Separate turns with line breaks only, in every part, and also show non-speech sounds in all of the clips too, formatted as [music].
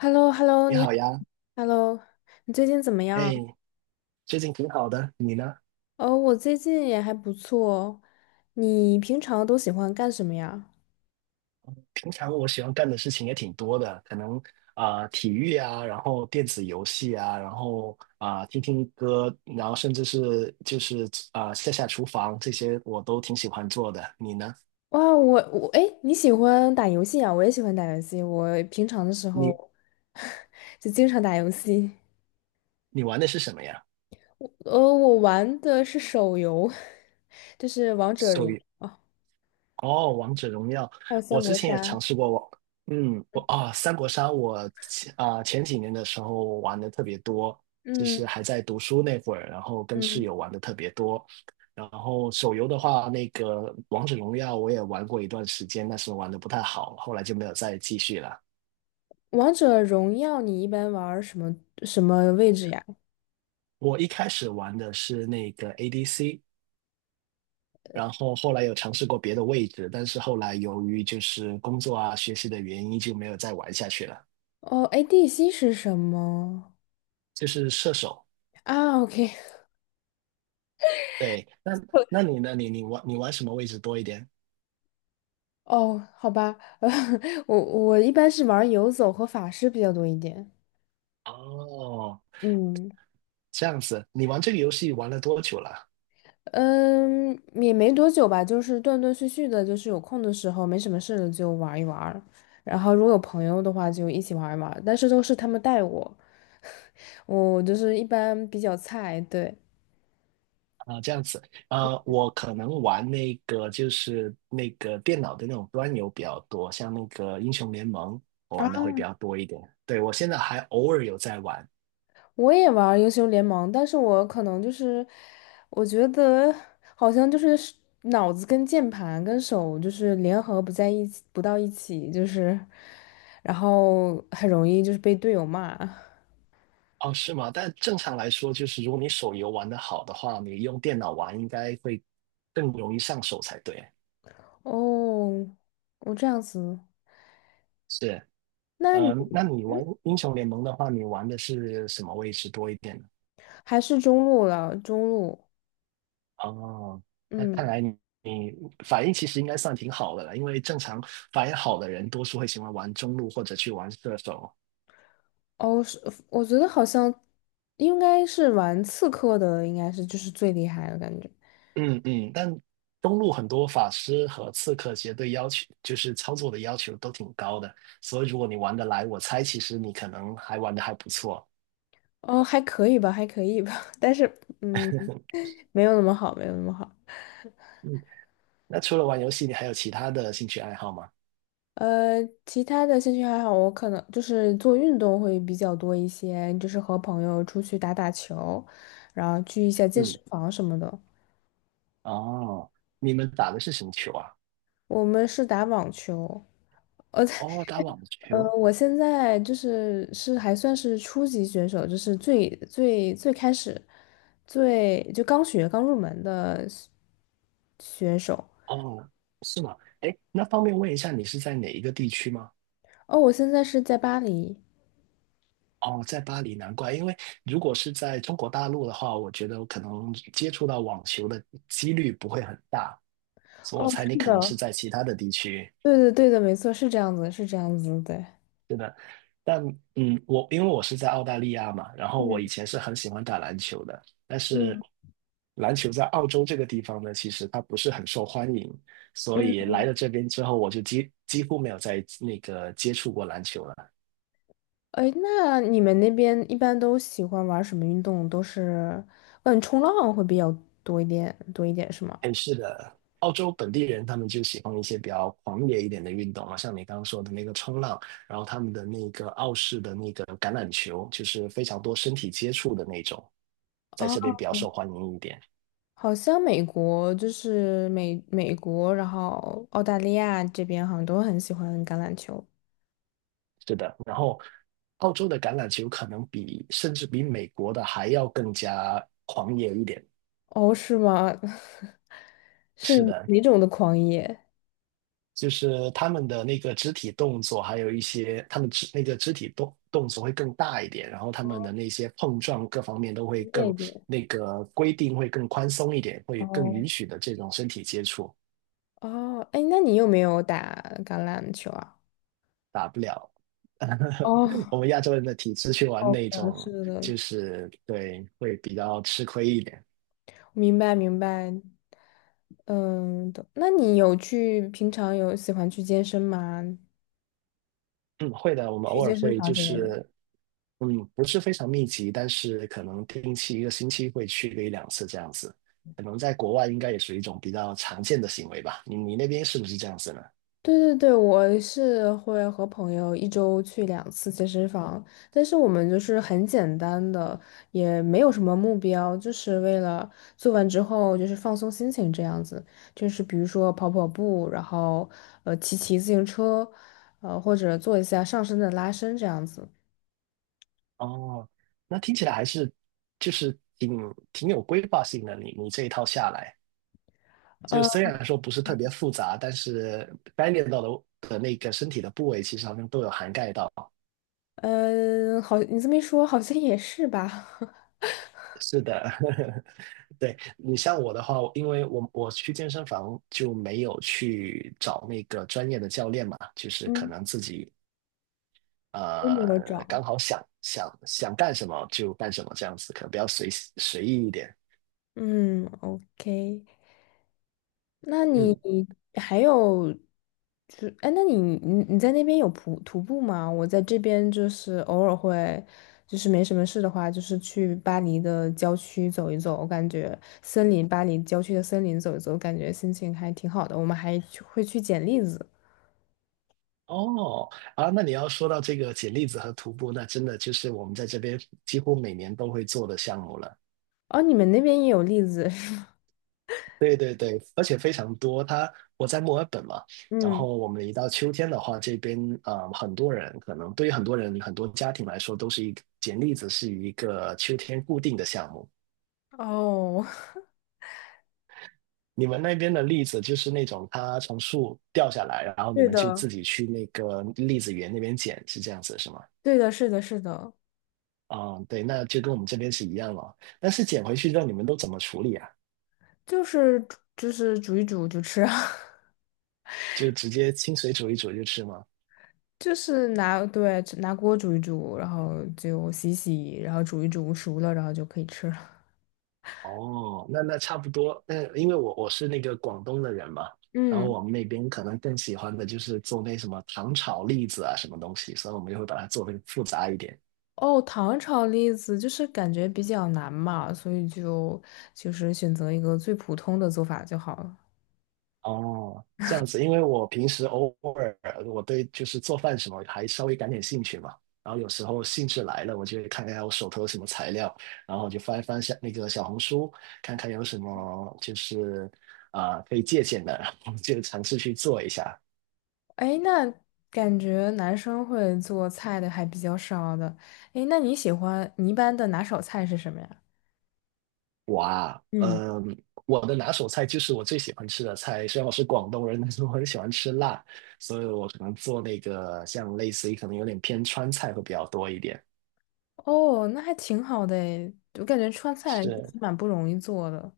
h e l l o h e l l o
你
你
好
好
呀，
，Hello，你最近怎么样？
哎，最近挺好的，你呢？
哦，我最近也还不错。你平常都喜欢干什么呀？
平常我喜欢干的事情也挺多的，可能体育啊，然后电子游戏啊，然后听听歌，然后甚至是就是下下厨房这些我都挺喜欢做的。你呢？
哇，我哎，你喜欢打游戏啊？我也喜欢打游戏。我平常的时候
你
[laughs] 就经常打游戏。
你玩的是什么呀？
我玩的是手游，[laughs] 就是王者
手
荣
游
耀，哦
哦，王者荣耀，
还有
我
三
之
国
前也
杀。
尝试过我，嗯，我啊，三国杀我前几年的时候玩的特别多，就是
嗯
还在读书那会儿，然后跟室
嗯，
友玩的特别多。然后手游的话，那个王者荣耀我也玩过一段时间，但是玩的不太好，后来就没有再继续了。
王者荣耀你一般玩儿什么位置呀？
我一开始玩的是那个 ADC，然后后来有尝试过别的位置，但是后来由于就是工作啊、学习的原因，就没有再玩下去了。
哦，ADC 是什么？
就是射手，
啊，OK，
对，那你呢？你玩什么位置多一点？
哦，好吧，[laughs] 呃，我一般是玩游走和法师比较多一点。
哦，
嗯
这样子，你玩这个游戏玩了多久了？
嗯，也没多久吧，就是断断续续的，就是有空的时候没什么事了就玩一玩，然后如果有朋友的话就一起玩一玩，但是都是他们带我，我就是一般比较菜，对。
这样子，我可能玩那个就是那个电脑的那种端游比较多，像那个英雄联盟，我玩的会比较多一点。对，我现在还偶尔有在玩。
我也玩儿英雄联盟，但是我可能就是，我觉得好像就是脑子跟键盘跟手就是联合不在一起，不到一起，就是，然后很容易就是被队友骂。
哦，是吗？但正常来说，就是如果你手游玩的好的话，你用电脑玩应该会更容易上手才对。
哦，我这样子，
是，
那你
嗯，那你玩英雄联盟的话，你玩的是什么位置多一点呢？
还是中路了，中路，
哦，那看
嗯，
来你反应其实应该算挺好的了，因为正常反应好的人多数会喜欢玩中路或者去玩射手。
哦，是，我觉得好像应该是玩刺客的，应该是就是最厉害的感觉。
嗯嗯，但中路很多法师和刺客其实对要求就是操作的要求都挺高的，所以如果你玩得来，我猜其实你可能还玩得还不错。
哦，还可以吧，还可以吧，[laughs] 但是嗯，
[laughs]
没有那么好，没有那么好。
嗯，那除了玩游戏，你还有其他的兴趣爱好吗？
呃，其他的兴趣爱好，我可能就是做运动会比较多一些，就是和朋友出去打打球，然后去一下健身
嗯，
房什么的。
哦，你们打的是什么球啊？
我们是打网球，
哦，打网球，
我现在就是还算是初级选手，就是最最最开始最就刚入门的选手。
哦，是吗？哎，那方便问一下，你是在哪一个地区吗？
哦，我现在是在巴黎。
哦，在巴黎，难怪，因为如果是在中国大陆的话，我觉得我可能接触到网球的几率不会很大，所以我
哦，
猜你
是
可能是
的，
在其他的地区。
对的，对的，没错，是这样子，是这样子，对。
是的，但嗯，我因为我是在澳大利亚嘛，然后我以
嗯
前是很喜欢打篮球的，但是
嗯
篮球在澳洲这个地方呢，其实它不是很受欢迎，所以
嗯，
来了这边之后，我就几乎没有再那个接触过篮球了。
哎，那你们那边一般都喜欢玩什么运动？都是，嗯，冲浪会比较多一点，多一点是吗？
哎，是的，澳洲本地人他们就喜欢一些比较狂野一点的运动啊，像你刚刚说的那个冲浪，然后他们的那个澳式的那个橄榄球，就是非常多身体接触的那种，在这边
哦，
比较受欢迎一点。
好像美国就是美国，然后澳大利亚这边好像都很喜欢橄榄球。
是的，然后澳洲的橄榄球可能比甚至比美国的还要更加狂野一点。
哦，是吗？[laughs] 是
是的，
哪种的狂野？
就是他们的那个肢体动作，还有一些他们那个肢体动作会更大一点，然后他们的那些碰撞各方面都会
那
更
边。
那个规定会更宽松一点，会更
哦
允许的这种身体接触。
哦，哎，那你有没有打橄榄球啊？
打不了，[laughs] 我
哦，
们亚洲人的体质去玩
好
那
的，
种，
是的，
就是对，会比较吃亏一点。
明白明白，嗯，懂那你平常有喜欢去健身吗？
嗯，会的，我们
去
偶尔
健身
会
房
就
之类的。
是，嗯，不是非常密集，但是可能定期1个星期会去个1、2次这样子。可能在国外应该也属于一种比较常见的行为吧。你那边是不是这样子呢？
对对对，我是会和朋友一周去2次健身房，但是我们就是很简单的，也没有什么目标，就是为了做完之后就是放松心情这样子，就是比如说跑跑步，然后骑骑自行车，或者做一下上身的拉伸这样子。
哦，那听起来还是就是挺有规划性的。你这一套下来，就
呃。
虽然说不是特别复杂，但是该练到的那个身体的部位，其实好像都有涵盖到。
嗯，好，你这么一说，好像也是吧。[laughs]
是的，[laughs] 对，你像我的话，因为我去健身房就没有去找那个专业的教练嘛，就是可
嗯，
能自己
都没有找。
刚好想想干什么就干什么这样子，可能比较随意一点。
嗯，OK,那你
嗯，
还有，就哎，那你你在那边有徒步吗？我在这边就是偶尔会，就是没什么事的话，就是去巴黎的郊区走一走，我感觉森林，巴黎郊区的森林走一走，感觉心情还挺好的。我们还去会去捡栗子，
哦，啊，那你要说到这个捡栗子和徒步，那真的就是我们在这边几乎每年都会做的项目了。
哦，你们那边也有栗子是吗？
对对对，而且非常多。我在墨尔本嘛，然
嗯，
后我们一到秋天的话，这边啊，很多人可能对于很多人很多家庭来说，都是一个捡栗子是一个秋天固定的项目。
哦，
你们那边的栗子就是那种它从树掉下来，然后
[laughs]
你
对
们就
的。
自己去那个栗子园那边捡，是这样子是吗？
对的，是的，是的，
啊，对，那就跟我们这边是一样了。但是捡回去之后，你们都怎么处理啊？
就是煮一煮就吃啊，
就直接清水煮一煮就吃吗？
[laughs] 就是拿锅煮一煮，然后就洗洗，然后煮一煮熟了，然后就可以吃了。
哦，那那差不多。嗯，因为我是那个广东的人嘛，然后
嗯，
我们那边可能更喜欢的就是做那什么糖炒栗子啊，什么东西，所以我们就会把它做的复杂一点。
哦，糖炒栗子就是感觉比较难嘛，所以就就是选择一个最普通的做法就好了。
哦，这样子，因为我平时偶尔我对就是做饭什么还稍微感点兴趣嘛，然后有时候兴致来了，我就会看看我手头有什么材料，然后我就翻一翻下那个小红书，看看有什么就是可以借鉴的，然后就尝试去做一下。
哎，那感觉男生会做菜的还比较少的。哎，那你喜欢你一般的拿手菜是什么呀？
我啊，
嗯。
嗯，我的拿手菜就是我最喜欢吃的菜。虽然我是广东人，但是我很喜欢吃辣，所以我可能做那个像类似于可能有点偏川菜会比较多一点。
哦，那还挺好的诶，我感觉川菜其
是，
实蛮不容易做的。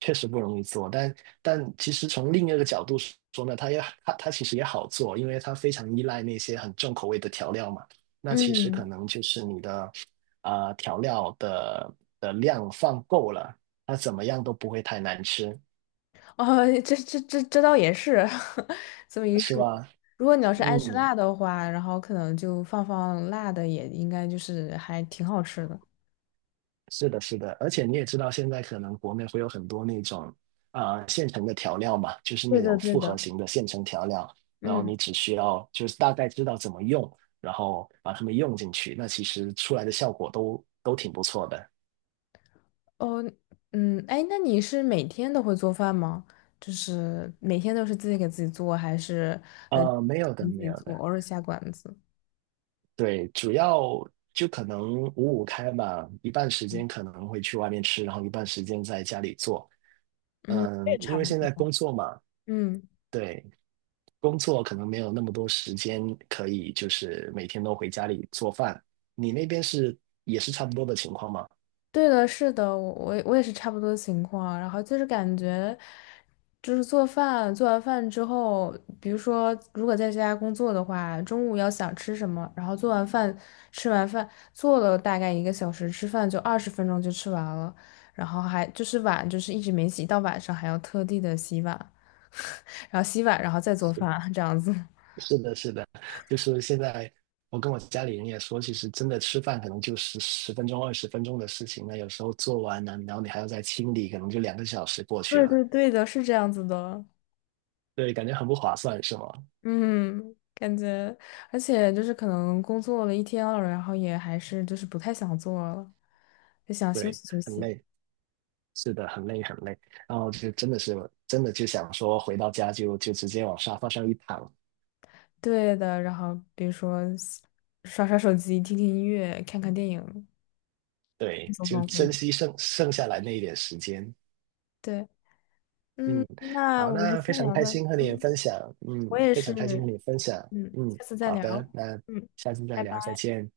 确实不容易做，但其实从另一个角度说呢，它其实也好做，因为它非常依赖那些很重口味的调料嘛。那其实可
嗯，
能就是你的调料的量放够了，它怎么样都不会太难吃，
[laughs] 哦，这倒也是，[laughs] 这么一
是
说，
吧？
如果你要是爱吃
嗯。
辣的话，然后可能就放放辣的，也应该就是还挺好吃的。
是的，是的，而且你也知道，现在可能国内会有很多那种现成的调料嘛，就是
对
那
的，
种
对
复合
的。
型的现成调料，然后
嗯，
你只需要就是大概知道怎么用，然后把它们用进去，那其实出来的效果都挺不错的。
哦，嗯，哎，那你是每天都会做饭吗？就是每天都是自己给自己做，还是呃
没有的，
你自
没
己
有
做，
的，
偶尔下馆子？
对，主要就可能五五开嘛，一半时间可能会去外面吃，然后一半时间在家里做。
这
嗯，
也
因
差
为
不
现
多。
在工作嘛，
嗯。
对，工作可能没有那么多时间可以，就是每天都回家里做饭。你那边是也是差不多的情况吗？
对的，是的，我也是差不多情况。然后就是感觉，就是做饭，做完饭之后，比如说如果在家工作的话，中午要想吃什么，然后做完饭，吃完饭做了大概1个小时，吃饭就20分钟就吃完了，然后还就是碗就是一直没洗，到晚上还要特地的洗碗，[laughs] 然后洗碗，然后再做饭，这样子。[laughs]
是的，是的，就是现在我跟我家里人也说，其实真的吃饭可能就十分钟、20分钟的事情，那有时候做完呢，然后你还要再清理，可能就2个小时过去
对
了。
对对的，是这样子的。
对，感觉很不划算，是吗？
嗯，感觉，而且就是可能工作了一天了，然后也还是就是不太想做了，就想休
对，
息休
很
息。
累，是的，很累很累。然后就真的就想说回到家就直接往沙发上一躺，
对的，然后比如说刷刷手机、听听音乐、看看电影，放
对，
松
就
放松。
珍惜剩下来那一点时间。
对，嗯，
嗯，
那
好，
我们
那非
先
常
聊
开
到，
心和你
嗯，
分享，嗯，
我也
非
是，
常开心和你分享，
嗯，
嗯，
下次再
好的，
聊，
那
嗯，
下次再
拜
聊，再
拜。
见。